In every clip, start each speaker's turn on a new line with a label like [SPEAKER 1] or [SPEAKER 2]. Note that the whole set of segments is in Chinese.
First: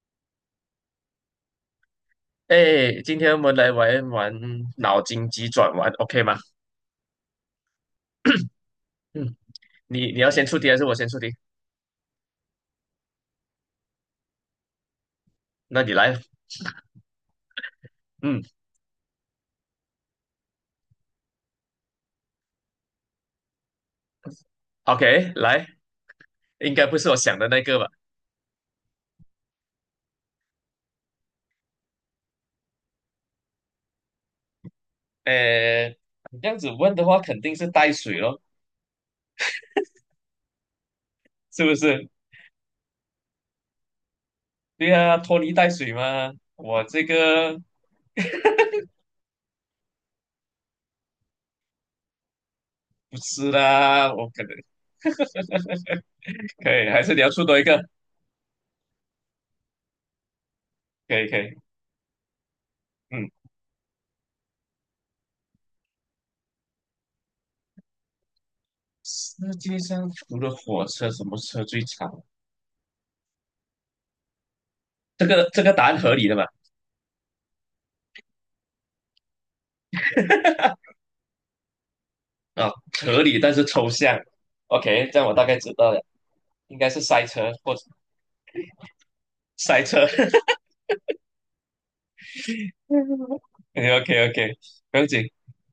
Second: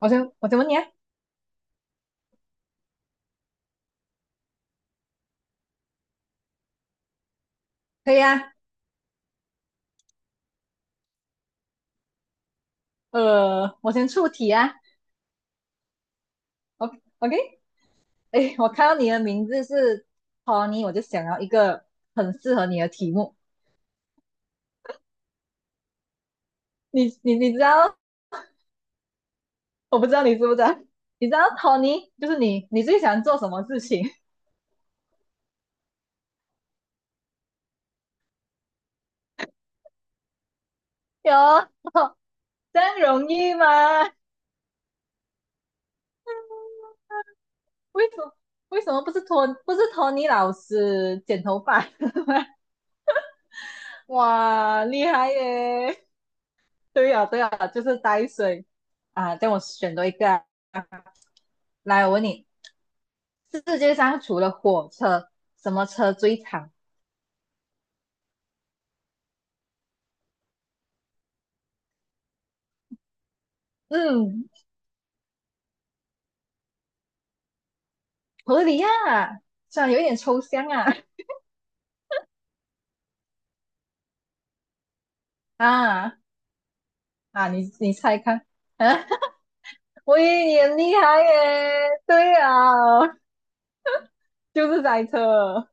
[SPEAKER 1] 我先问你啊。
[SPEAKER 2] 哎，今天我们来玩玩脑筋急转弯，OK 吗？
[SPEAKER 1] 可以啊。
[SPEAKER 2] 嗯，你要先出题还是我先出题？
[SPEAKER 1] 我先出题啊
[SPEAKER 2] 那你来，
[SPEAKER 1] ，OK OK。
[SPEAKER 2] 嗯
[SPEAKER 1] 哎，我看到你的名字是 Tony，我就想要一个很适合你的题目。
[SPEAKER 2] ，OK，来，应该不是我
[SPEAKER 1] 你你
[SPEAKER 2] 想的
[SPEAKER 1] 你知
[SPEAKER 2] 那个吧？
[SPEAKER 1] 道，我不知道你知不知道，你知道 Tony 就是你，你最想做什么事情？
[SPEAKER 2] 哎，你这样子问的话，肯定是带水咯，
[SPEAKER 1] 有
[SPEAKER 2] 是不 是？
[SPEAKER 1] 这样容易吗？
[SPEAKER 2] 对啊，拖泥带水嘛。我这个
[SPEAKER 1] 为什么为什么不是Tony 老师剪头发？
[SPEAKER 2] 不是啦，我可能
[SPEAKER 1] 哇，厉害耶！
[SPEAKER 2] 可以，还
[SPEAKER 1] 对
[SPEAKER 2] 是你
[SPEAKER 1] 呀、
[SPEAKER 2] 要
[SPEAKER 1] 对
[SPEAKER 2] 出
[SPEAKER 1] 呀、
[SPEAKER 2] 多一
[SPEAKER 1] 就
[SPEAKER 2] 个？
[SPEAKER 1] 是呆水啊，这样我选多一个啊。
[SPEAKER 2] 可以可以，
[SPEAKER 1] 来，我问你，
[SPEAKER 2] 嗯，
[SPEAKER 1] 世界上除了火车，什么车最长？
[SPEAKER 2] 世界上除了火车，什么车最长？
[SPEAKER 1] 嗯，
[SPEAKER 2] 这个答案合理的嘛？
[SPEAKER 1] 合理呀、啊虽然有一点抽象 啊。
[SPEAKER 2] 啊，合理但是抽象。OK，这样我大概 知道了，
[SPEAKER 1] 啊
[SPEAKER 2] 应该是塞
[SPEAKER 1] 啊，
[SPEAKER 2] 车
[SPEAKER 1] 你
[SPEAKER 2] 或者
[SPEAKER 1] 你猜看。啊，
[SPEAKER 2] 塞车。
[SPEAKER 1] 我以 为你很厉害耶，对啊，
[SPEAKER 2] OK OK，
[SPEAKER 1] 就是
[SPEAKER 2] 不
[SPEAKER 1] 赛
[SPEAKER 2] 用紧，
[SPEAKER 1] 车。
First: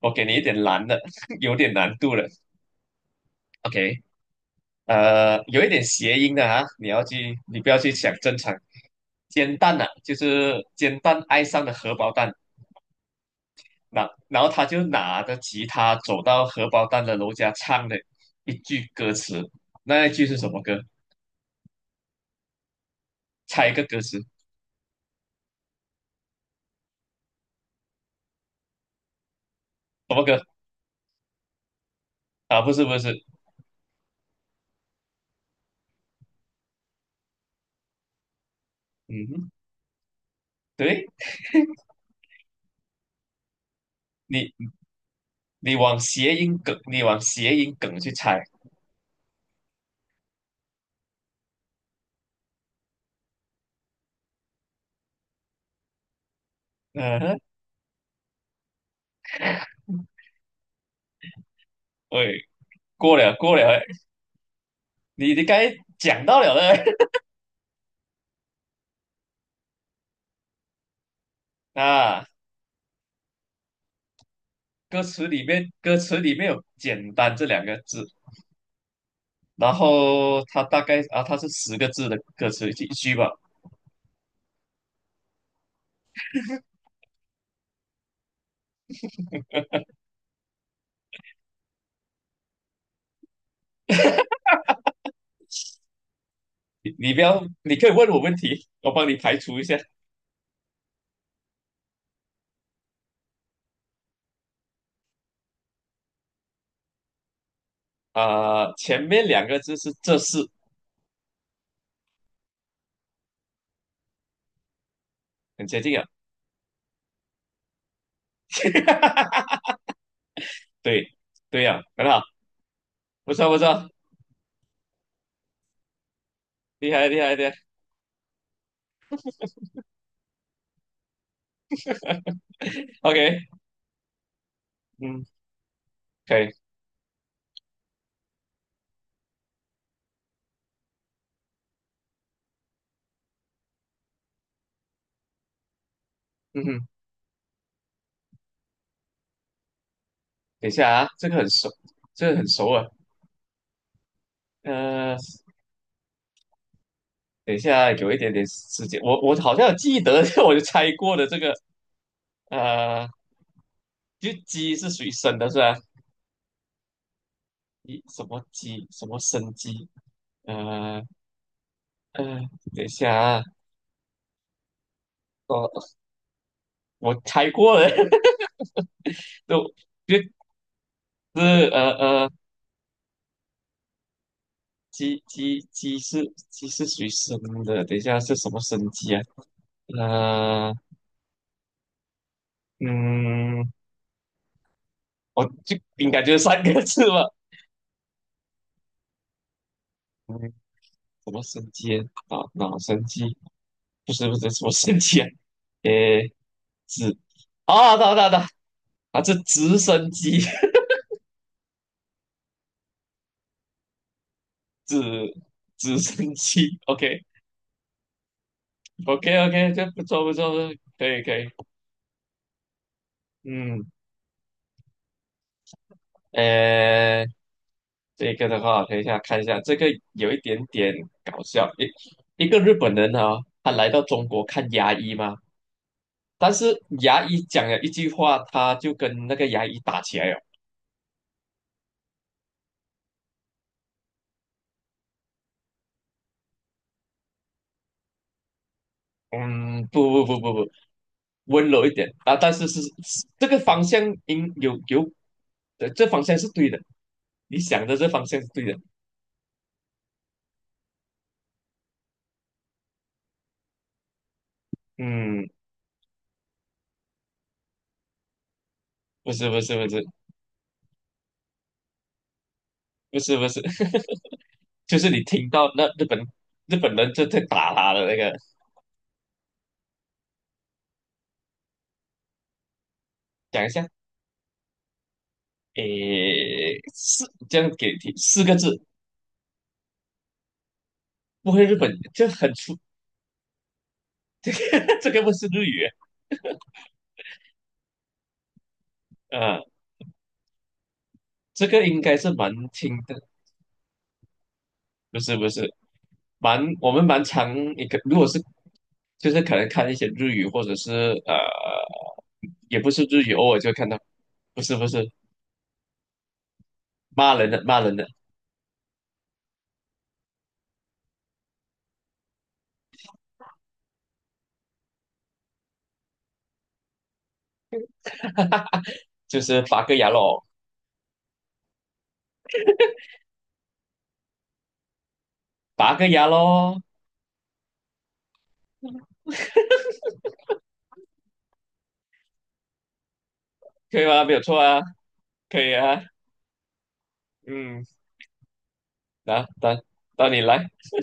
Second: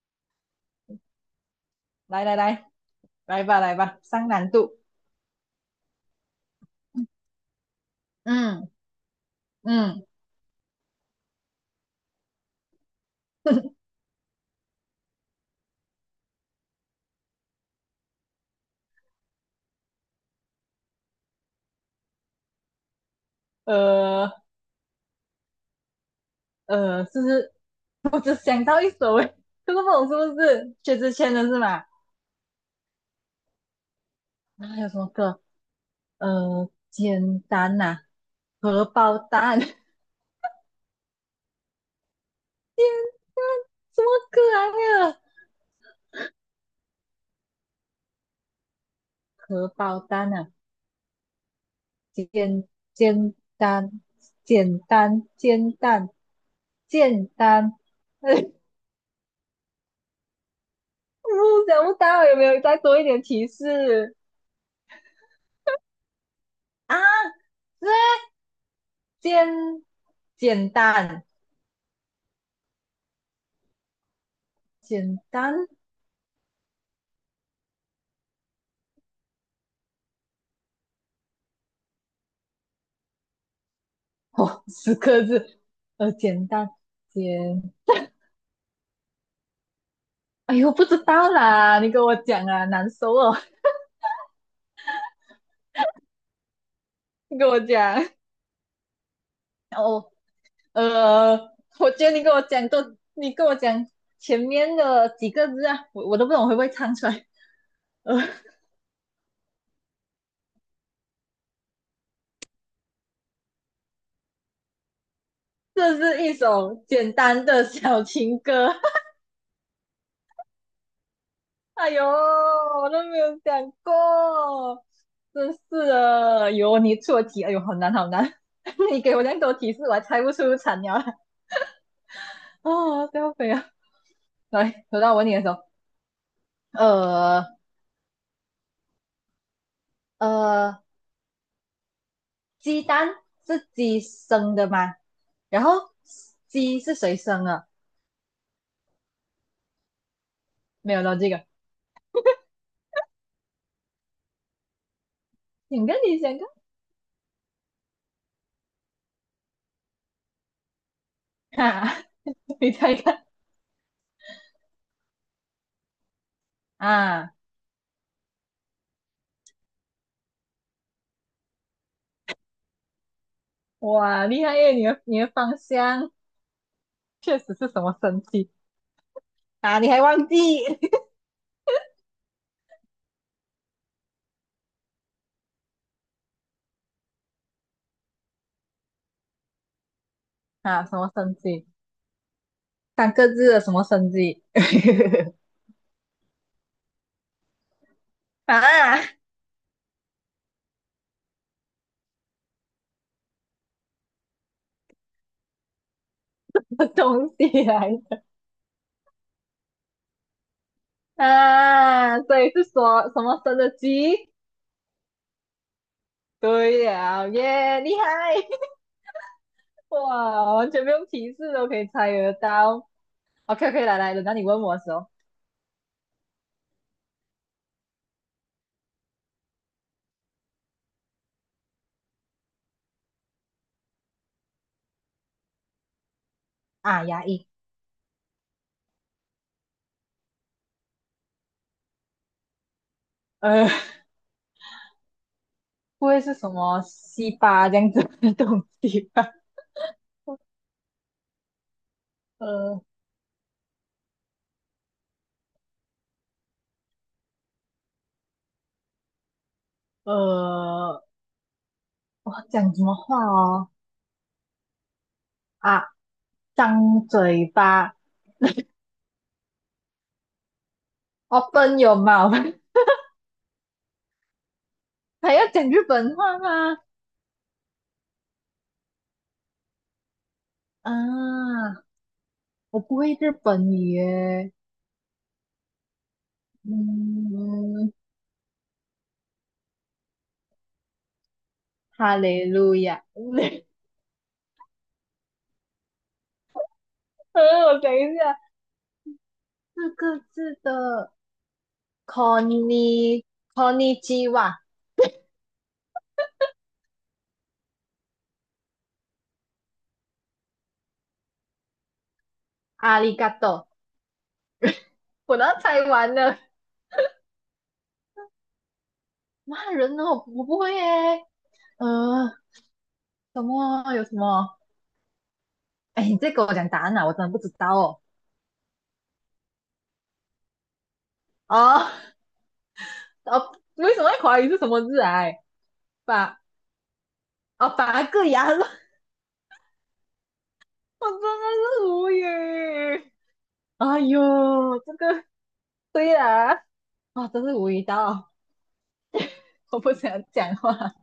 [SPEAKER 2] 我给你一点难的，有点难度
[SPEAKER 1] 来
[SPEAKER 2] 的。
[SPEAKER 1] 来来，来吧来
[SPEAKER 2] OK，
[SPEAKER 1] 吧，上难度。
[SPEAKER 2] 有一点谐音的啊，你要去，你不要去想正常。
[SPEAKER 1] 嗯
[SPEAKER 2] 煎蛋呐、啊，
[SPEAKER 1] 嗯，
[SPEAKER 2] 就是煎蛋爱上了荷包蛋，那然后他就拿着吉他走到荷包蛋的楼下唱了一句歌词，那一句是什么歌？猜一个歌词，
[SPEAKER 1] 呃是不是？我只想到一首诶，这个不懂
[SPEAKER 2] 什
[SPEAKER 1] 是
[SPEAKER 2] 么歌？
[SPEAKER 1] 不是薛之谦的是吗？
[SPEAKER 2] 啊，不是不是，
[SPEAKER 1] 啊，还有什么歌？简单呐、荷包
[SPEAKER 2] 嗯，
[SPEAKER 1] 蛋，什
[SPEAKER 2] 对
[SPEAKER 1] 么可
[SPEAKER 2] 你
[SPEAKER 1] 爱啊？
[SPEAKER 2] 你往谐音梗，你往谐音梗去猜。
[SPEAKER 1] 荷包蛋呐、啊简简单，简单，煎蛋，
[SPEAKER 2] 嗯
[SPEAKER 1] 简
[SPEAKER 2] 哼，
[SPEAKER 1] 单。哎，我想不到有没
[SPEAKER 2] 喂，
[SPEAKER 1] 有再多一
[SPEAKER 2] 过
[SPEAKER 1] 点
[SPEAKER 2] 了
[SPEAKER 1] 提
[SPEAKER 2] 过了，
[SPEAKER 1] 示
[SPEAKER 2] 你该讲到了嘞
[SPEAKER 1] 啊？这简简单，
[SPEAKER 2] 啊。歌
[SPEAKER 1] 简
[SPEAKER 2] 词里
[SPEAKER 1] 单，
[SPEAKER 2] 面，歌词里面有“简单”这两个字，然后它大概啊，它是十个字的歌词一句吧。
[SPEAKER 1] 哦，十个字，简单，简，哎呦，不知道啦，你跟我讲啊，难受哦，
[SPEAKER 2] 你不
[SPEAKER 1] 你
[SPEAKER 2] 要，
[SPEAKER 1] 跟我
[SPEAKER 2] 你可以问
[SPEAKER 1] 讲。
[SPEAKER 2] 我问题，我帮你排除一下
[SPEAKER 1] 呃，我觉得你跟我讲多，你跟我讲前面的几个字啊，我都不懂会不会唱出来。呃，
[SPEAKER 2] 啊、前面两个字是“这是”，很接
[SPEAKER 1] 这
[SPEAKER 2] 近啊。
[SPEAKER 1] 是一首简单的小情歌。
[SPEAKER 2] 对对呀、
[SPEAKER 1] 哎呦，
[SPEAKER 2] 很好，
[SPEAKER 1] 我都没
[SPEAKER 2] 不
[SPEAKER 1] 有
[SPEAKER 2] 错不
[SPEAKER 1] 讲
[SPEAKER 2] 错，
[SPEAKER 1] 过，真是的。有
[SPEAKER 2] 厉
[SPEAKER 1] 你
[SPEAKER 2] 害厉
[SPEAKER 1] 出
[SPEAKER 2] 害厉
[SPEAKER 1] 题，哎呦，
[SPEAKER 2] 害。
[SPEAKER 1] 好难好难。你给我那么多提示，我还猜不出惨鸟啊，哦，掉
[SPEAKER 2] OK，
[SPEAKER 1] 飞啊！来，轮到我
[SPEAKER 2] 嗯，
[SPEAKER 1] 问你的时候，
[SPEAKER 2] 可以，
[SPEAKER 1] 呃呃，鸡蛋是鸡生的吗？然后
[SPEAKER 2] 嗯
[SPEAKER 1] 鸡
[SPEAKER 2] 哼。
[SPEAKER 1] 是谁生的？
[SPEAKER 2] 等一下
[SPEAKER 1] 没有
[SPEAKER 2] 啊，
[SPEAKER 1] 到
[SPEAKER 2] 这
[SPEAKER 1] 这
[SPEAKER 2] 个
[SPEAKER 1] 个，
[SPEAKER 2] 很熟，这个很熟啊。呃，
[SPEAKER 1] 想跟你想
[SPEAKER 2] 等一下有一点点时间，我好像有记得，我就猜过的这个，
[SPEAKER 1] 看啊，你猜
[SPEAKER 2] 呃，
[SPEAKER 1] 看
[SPEAKER 2] 就鸡是属于生的是吧？
[SPEAKER 1] 啊，
[SPEAKER 2] 一什么鸡，什么生鸡？呃呃，等一下啊，
[SPEAKER 1] 哇，厉害耶！你的方
[SPEAKER 2] 呃，
[SPEAKER 1] 向
[SPEAKER 2] 我
[SPEAKER 1] 确
[SPEAKER 2] 猜
[SPEAKER 1] 实是
[SPEAKER 2] 过
[SPEAKER 1] 什
[SPEAKER 2] 了，
[SPEAKER 1] 么生 机
[SPEAKER 2] 就
[SPEAKER 1] 啊？你还
[SPEAKER 2] 就
[SPEAKER 1] 忘记
[SPEAKER 2] 是呃呃，鸡是鸡是属于生的，等一下是什么生鸡啊？呃
[SPEAKER 1] 啊？什么生机？3个字的什
[SPEAKER 2] 嗯，
[SPEAKER 1] 么生机
[SPEAKER 2] 我 就应该就是三个字吧。
[SPEAKER 1] 啊？
[SPEAKER 2] 什么生机啊？脑神机不是不是什么生机啊？诶，子
[SPEAKER 1] 东西来
[SPEAKER 2] 啊，到到到，啊，这直升机，
[SPEAKER 1] 啊！所以是说什么生的鸡？
[SPEAKER 2] 直直升机
[SPEAKER 1] 对
[SPEAKER 2] ，OK
[SPEAKER 1] 了耶，厉害！
[SPEAKER 2] OK OK，这不错不
[SPEAKER 1] 哇，
[SPEAKER 2] 错，
[SPEAKER 1] 完全不
[SPEAKER 2] 可
[SPEAKER 1] 用
[SPEAKER 2] 以
[SPEAKER 1] 提
[SPEAKER 2] 可以，
[SPEAKER 1] 示都可以猜得到。OK
[SPEAKER 2] 嗯，
[SPEAKER 1] OK,来来，轮到你问我的时候
[SPEAKER 2] 诶，这个的话，等一下看一下，这个有一点点搞笑，一个日本人啊，他来到中国看牙医嘛，但是
[SPEAKER 1] 啊，
[SPEAKER 2] 牙
[SPEAKER 1] 压
[SPEAKER 2] 医
[SPEAKER 1] 抑。
[SPEAKER 2] 讲了一句话，他就跟那个牙医打起来了。
[SPEAKER 1] 呃，不会是什么西巴这样子的东西吧？
[SPEAKER 2] 嗯，不不不不不，温柔一点啊，但是是
[SPEAKER 1] 呃
[SPEAKER 2] 是这个方向应有有，对，这方向是对的，你想的这方向是对的。
[SPEAKER 1] 呃，我讲什么话哦？
[SPEAKER 2] 嗯，
[SPEAKER 1] 啊，张嘴巴
[SPEAKER 2] 不是不是不是
[SPEAKER 1] ，open your mouth,
[SPEAKER 2] 不是不是，就是 你
[SPEAKER 1] 还要
[SPEAKER 2] 听到
[SPEAKER 1] 讲日
[SPEAKER 2] 那日
[SPEAKER 1] 本
[SPEAKER 2] 本
[SPEAKER 1] 话
[SPEAKER 2] 日
[SPEAKER 1] 吗？
[SPEAKER 2] 本人就在打他的那个，
[SPEAKER 1] 啊，我不会日
[SPEAKER 2] 讲一
[SPEAKER 1] 本
[SPEAKER 2] 下，
[SPEAKER 1] 语耶。
[SPEAKER 2] 诶，四这样
[SPEAKER 1] 嗯，
[SPEAKER 2] 给提四个字，不会日本
[SPEAKER 1] 哈
[SPEAKER 2] 就
[SPEAKER 1] 利
[SPEAKER 2] 很
[SPEAKER 1] 路
[SPEAKER 2] 粗，
[SPEAKER 1] 亚。
[SPEAKER 2] 这个不是日语
[SPEAKER 1] 呃，我想一下，
[SPEAKER 2] 啊，
[SPEAKER 1] 4个字的
[SPEAKER 2] 这个应该
[SPEAKER 1] c
[SPEAKER 2] 是
[SPEAKER 1] o n
[SPEAKER 2] 蛮
[SPEAKER 1] n
[SPEAKER 2] 轻
[SPEAKER 1] i c
[SPEAKER 2] 的，
[SPEAKER 1] o n i c h i w a
[SPEAKER 2] 不是不是。蛮我们蛮常一个，如果是就是可能看一些日语，或者是呃，也不
[SPEAKER 1] 阿
[SPEAKER 2] 是
[SPEAKER 1] 里
[SPEAKER 2] 日
[SPEAKER 1] 嘎
[SPEAKER 2] 语，偶尔
[SPEAKER 1] 多，
[SPEAKER 2] 就看到，不是不是
[SPEAKER 1] 我都猜完了。
[SPEAKER 2] 骂人的，
[SPEAKER 1] 骂人哦，我不会耶。呃，什么啊？有什么？哎，你再给我讲答案啊，我真的不知道哦。
[SPEAKER 2] 就是拔个牙咯，
[SPEAKER 1] 啊，哦，为什么会怀疑是什么字癌？哎
[SPEAKER 2] 拔个牙
[SPEAKER 1] 八
[SPEAKER 2] 咯，
[SPEAKER 1] 啊，八个牙肉，我真的是无语。哎
[SPEAKER 2] 可以
[SPEAKER 1] 呦，
[SPEAKER 2] 吗？没有错啊，
[SPEAKER 1] 这个
[SPEAKER 2] 可以啊，
[SPEAKER 1] 对啦，啊，真是无语
[SPEAKER 2] 嗯，
[SPEAKER 1] 到
[SPEAKER 2] 来，
[SPEAKER 1] 我
[SPEAKER 2] 到
[SPEAKER 1] 不想
[SPEAKER 2] 到你
[SPEAKER 1] 讲
[SPEAKER 2] 来，
[SPEAKER 1] 话。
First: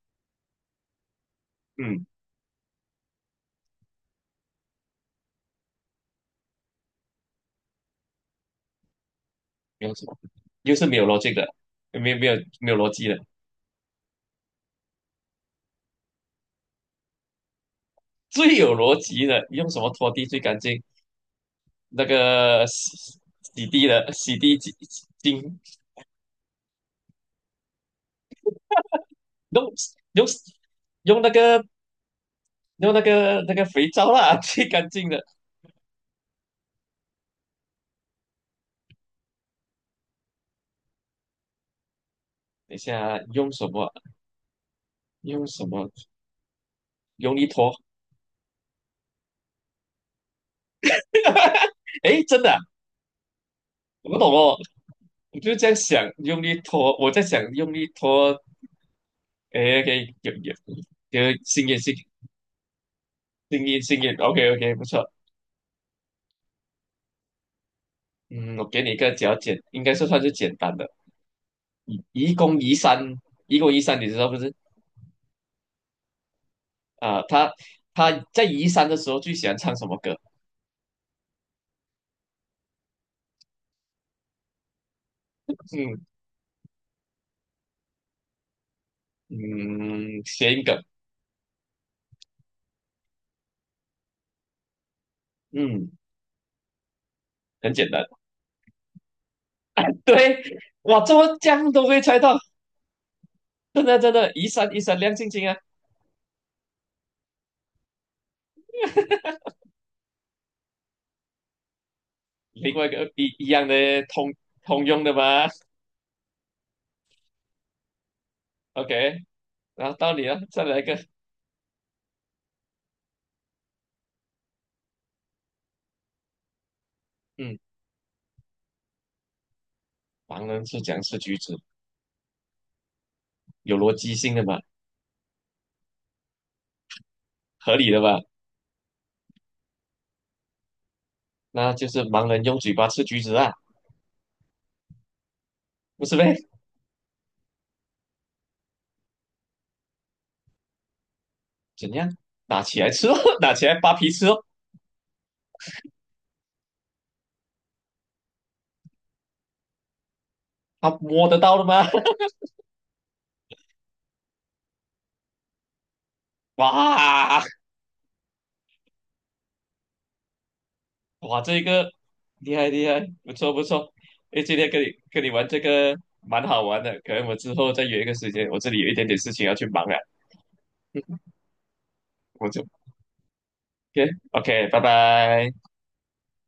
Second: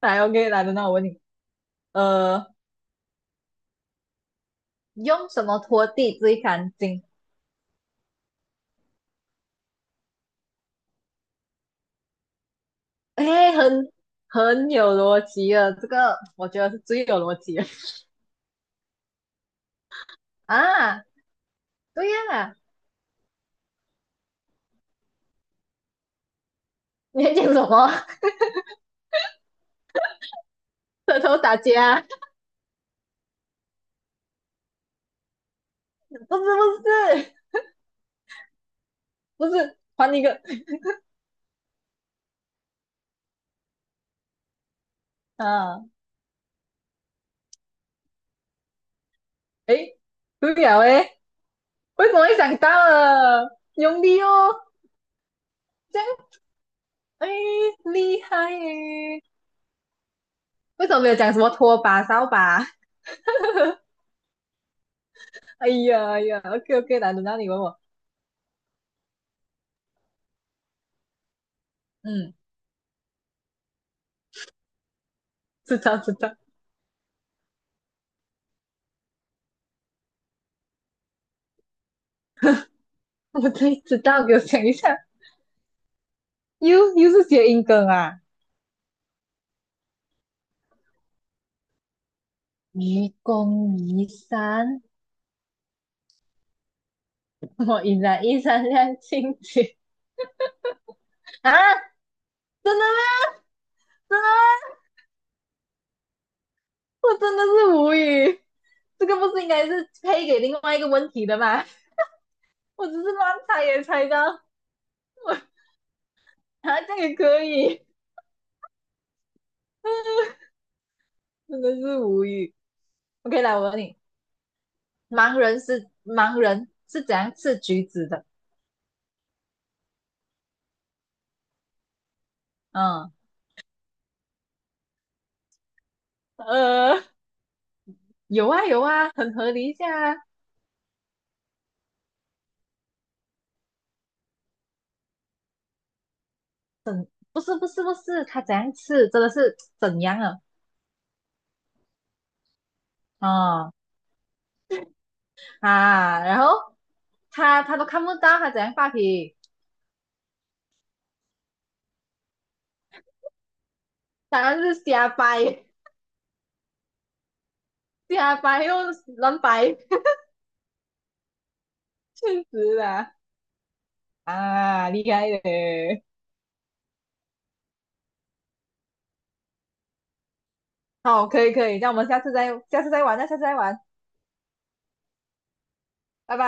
[SPEAKER 1] 来，OK,来，等到我问你，
[SPEAKER 2] 嗯，
[SPEAKER 1] 呃，用什么拖地最干净？
[SPEAKER 2] 没有什么，又是没有逻辑的，没有没有逻辑的，
[SPEAKER 1] 哎，很有逻辑的，这个我觉得是最有逻辑的
[SPEAKER 2] 最有逻辑的，用什么拖地最干净？
[SPEAKER 1] 啊。
[SPEAKER 2] 那
[SPEAKER 1] 对呀，
[SPEAKER 2] 个洗洗地的洗地精
[SPEAKER 1] 你在讲什么？
[SPEAKER 2] 用用
[SPEAKER 1] 舌
[SPEAKER 2] 用那
[SPEAKER 1] 头打
[SPEAKER 2] 个
[SPEAKER 1] 架，
[SPEAKER 2] 用那个那个肥皂啦，最干净的。
[SPEAKER 1] 不是不是，还一个。
[SPEAKER 2] 等一下用什么？用什
[SPEAKER 1] 啊，
[SPEAKER 2] 么？用力拖。
[SPEAKER 1] 诶，对了诶，为什么
[SPEAKER 2] 诶，
[SPEAKER 1] 会
[SPEAKER 2] 真的
[SPEAKER 1] 想
[SPEAKER 2] 啊、
[SPEAKER 1] 到了？用
[SPEAKER 2] 我不
[SPEAKER 1] 力
[SPEAKER 2] 懂
[SPEAKER 1] 哦，
[SPEAKER 2] 哦。我就这样
[SPEAKER 1] 这
[SPEAKER 2] 想，
[SPEAKER 1] 样
[SPEAKER 2] 用力拖。我在
[SPEAKER 1] 诶，
[SPEAKER 2] 想用力
[SPEAKER 1] 厉
[SPEAKER 2] 拖。
[SPEAKER 1] 害诶。
[SPEAKER 2] 诶 o k 有有
[SPEAKER 1] 为什么没有讲
[SPEAKER 2] 有，
[SPEAKER 1] 什么
[SPEAKER 2] 经
[SPEAKER 1] 拖
[SPEAKER 2] 验经
[SPEAKER 1] 把、扫把？
[SPEAKER 2] 经验。OK OK，不错。
[SPEAKER 1] 哎呀哎呀，OK OK,难轮到你问我。
[SPEAKER 2] 嗯，我给你一个比较简，应该是算是简单的。移
[SPEAKER 1] 嗯，
[SPEAKER 2] 移宫移山，移宫移山，你知道不是？
[SPEAKER 1] 知道知道，
[SPEAKER 2] 啊、他他在移山的时候最喜欢唱什么歌？
[SPEAKER 1] 我真知道，给我讲一下，
[SPEAKER 2] 嗯
[SPEAKER 1] 又是谐音梗啊。
[SPEAKER 2] 嗯，谐音梗。
[SPEAKER 1] 愚公移山，
[SPEAKER 2] 嗯，很
[SPEAKER 1] 我
[SPEAKER 2] 简
[SPEAKER 1] 依
[SPEAKER 2] 单。
[SPEAKER 1] 然依山亮晶晶
[SPEAKER 2] 对，哇，这么这
[SPEAKER 1] 啊！
[SPEAKER 2] 样都会猜到，
[SPEAKER 1] 真的吗？
[SPEAKER 2] 真的真
[SPEAKER 1] 真的
[SPEAKER 2] 的，一
[SPEAKER 1] 吗？
[SPEAKER 2] 闪一闪亮晶晶啊！
[SPEAKER 1] 我真的是无语，这个不是应该是配给另外一个问题的吗？
[SPEAKER 2] 另外
[SPEAKER 1] 我
[SPEAKER 2] 一
[SPEAKER 1] 只是
[SPEAKER 2] 个一
[SPEAKER 1] 乱
[SPEAKER 2] 一
[SPEAKER 1] 猜
[SPEAKER 2] 样的
[SPEAKER 1] 也猜
[SPEAKER 2] 通
[SPEAKER 1] 到，
[SPEAKER 2] 通用的吧
[SPEAKER 1] 我啊这样也可以，
[SPEAKER 2] ？OK，然后到你 了，再来一个。
[SPEAKER 1] 真的是无语。OK,来我问你，盲人是怎样
[SPEAKER 2] 嗯，
[SPEAKER 1] 吃橘子的？
[SPEAKER 2] 盲人是讲吃橘子？
[SPEAKER 1] 嗯
[SPEAKER 2] 有逻辑性的嘛，
[SPEAKER 1] 呃，
[SPEAKER 2] 合理的吧？
[SPEAKER 1] 有啊有啊，很合理一下啊。
[SPEAKER 2] 那就是盲人用嘴巴吃橘子啊，不是呗？
[SPEAKER 1] 不是不是不是，他怎样吃真的是怎样啊？
[SPEAKER 2] 怎样？拿起来吃哦，拿起
[SPEAKER 1] 哦
[SPEAKER 2] 来扒皮吃哦，
[SPEAKER 1] 啊，然后他都看不到他怎样发脾
[SPEAKER 2] 他摸得到的吗？
[SPEAKER 1] 当然是瞎掰
[SPEAKER 2] 哇，
[SPEAKER 1] 瞎掰又乱掰。
[SPEAKER 2] 哇，这个
[SPEAKER 1] 确
[SPEAKER 2] 厉害
[SPEAKER 1] 实
[SPEAKER 2] 厉害，
[SPEAKER 1] 啦，
[SPEAKER 2] 不错不错。哎，今天跟你
[SPEAKER 1] 啊，厉
[SPEAKER 2] 跟
[SPEAKER 1] 害
[SPEAKER 2] 你玩这个
[SPEAKER 1] 耶。
[SPEAKER 2] 蛮好玩的，可能我之后再约一个时间，我这里有一点点事情要去忙了，
[SPEAKER 1] 好，可以可以，那我们下次
[SPEAKER 2] 我
[SPEAKER 1] 再
[SPEAKER 2] 就
[SPEAKER 1] 下次再玩，那下次再玩，
[SPEAKER 2] OK OK，拜拜。
[SPEAKER 1] 拜拜。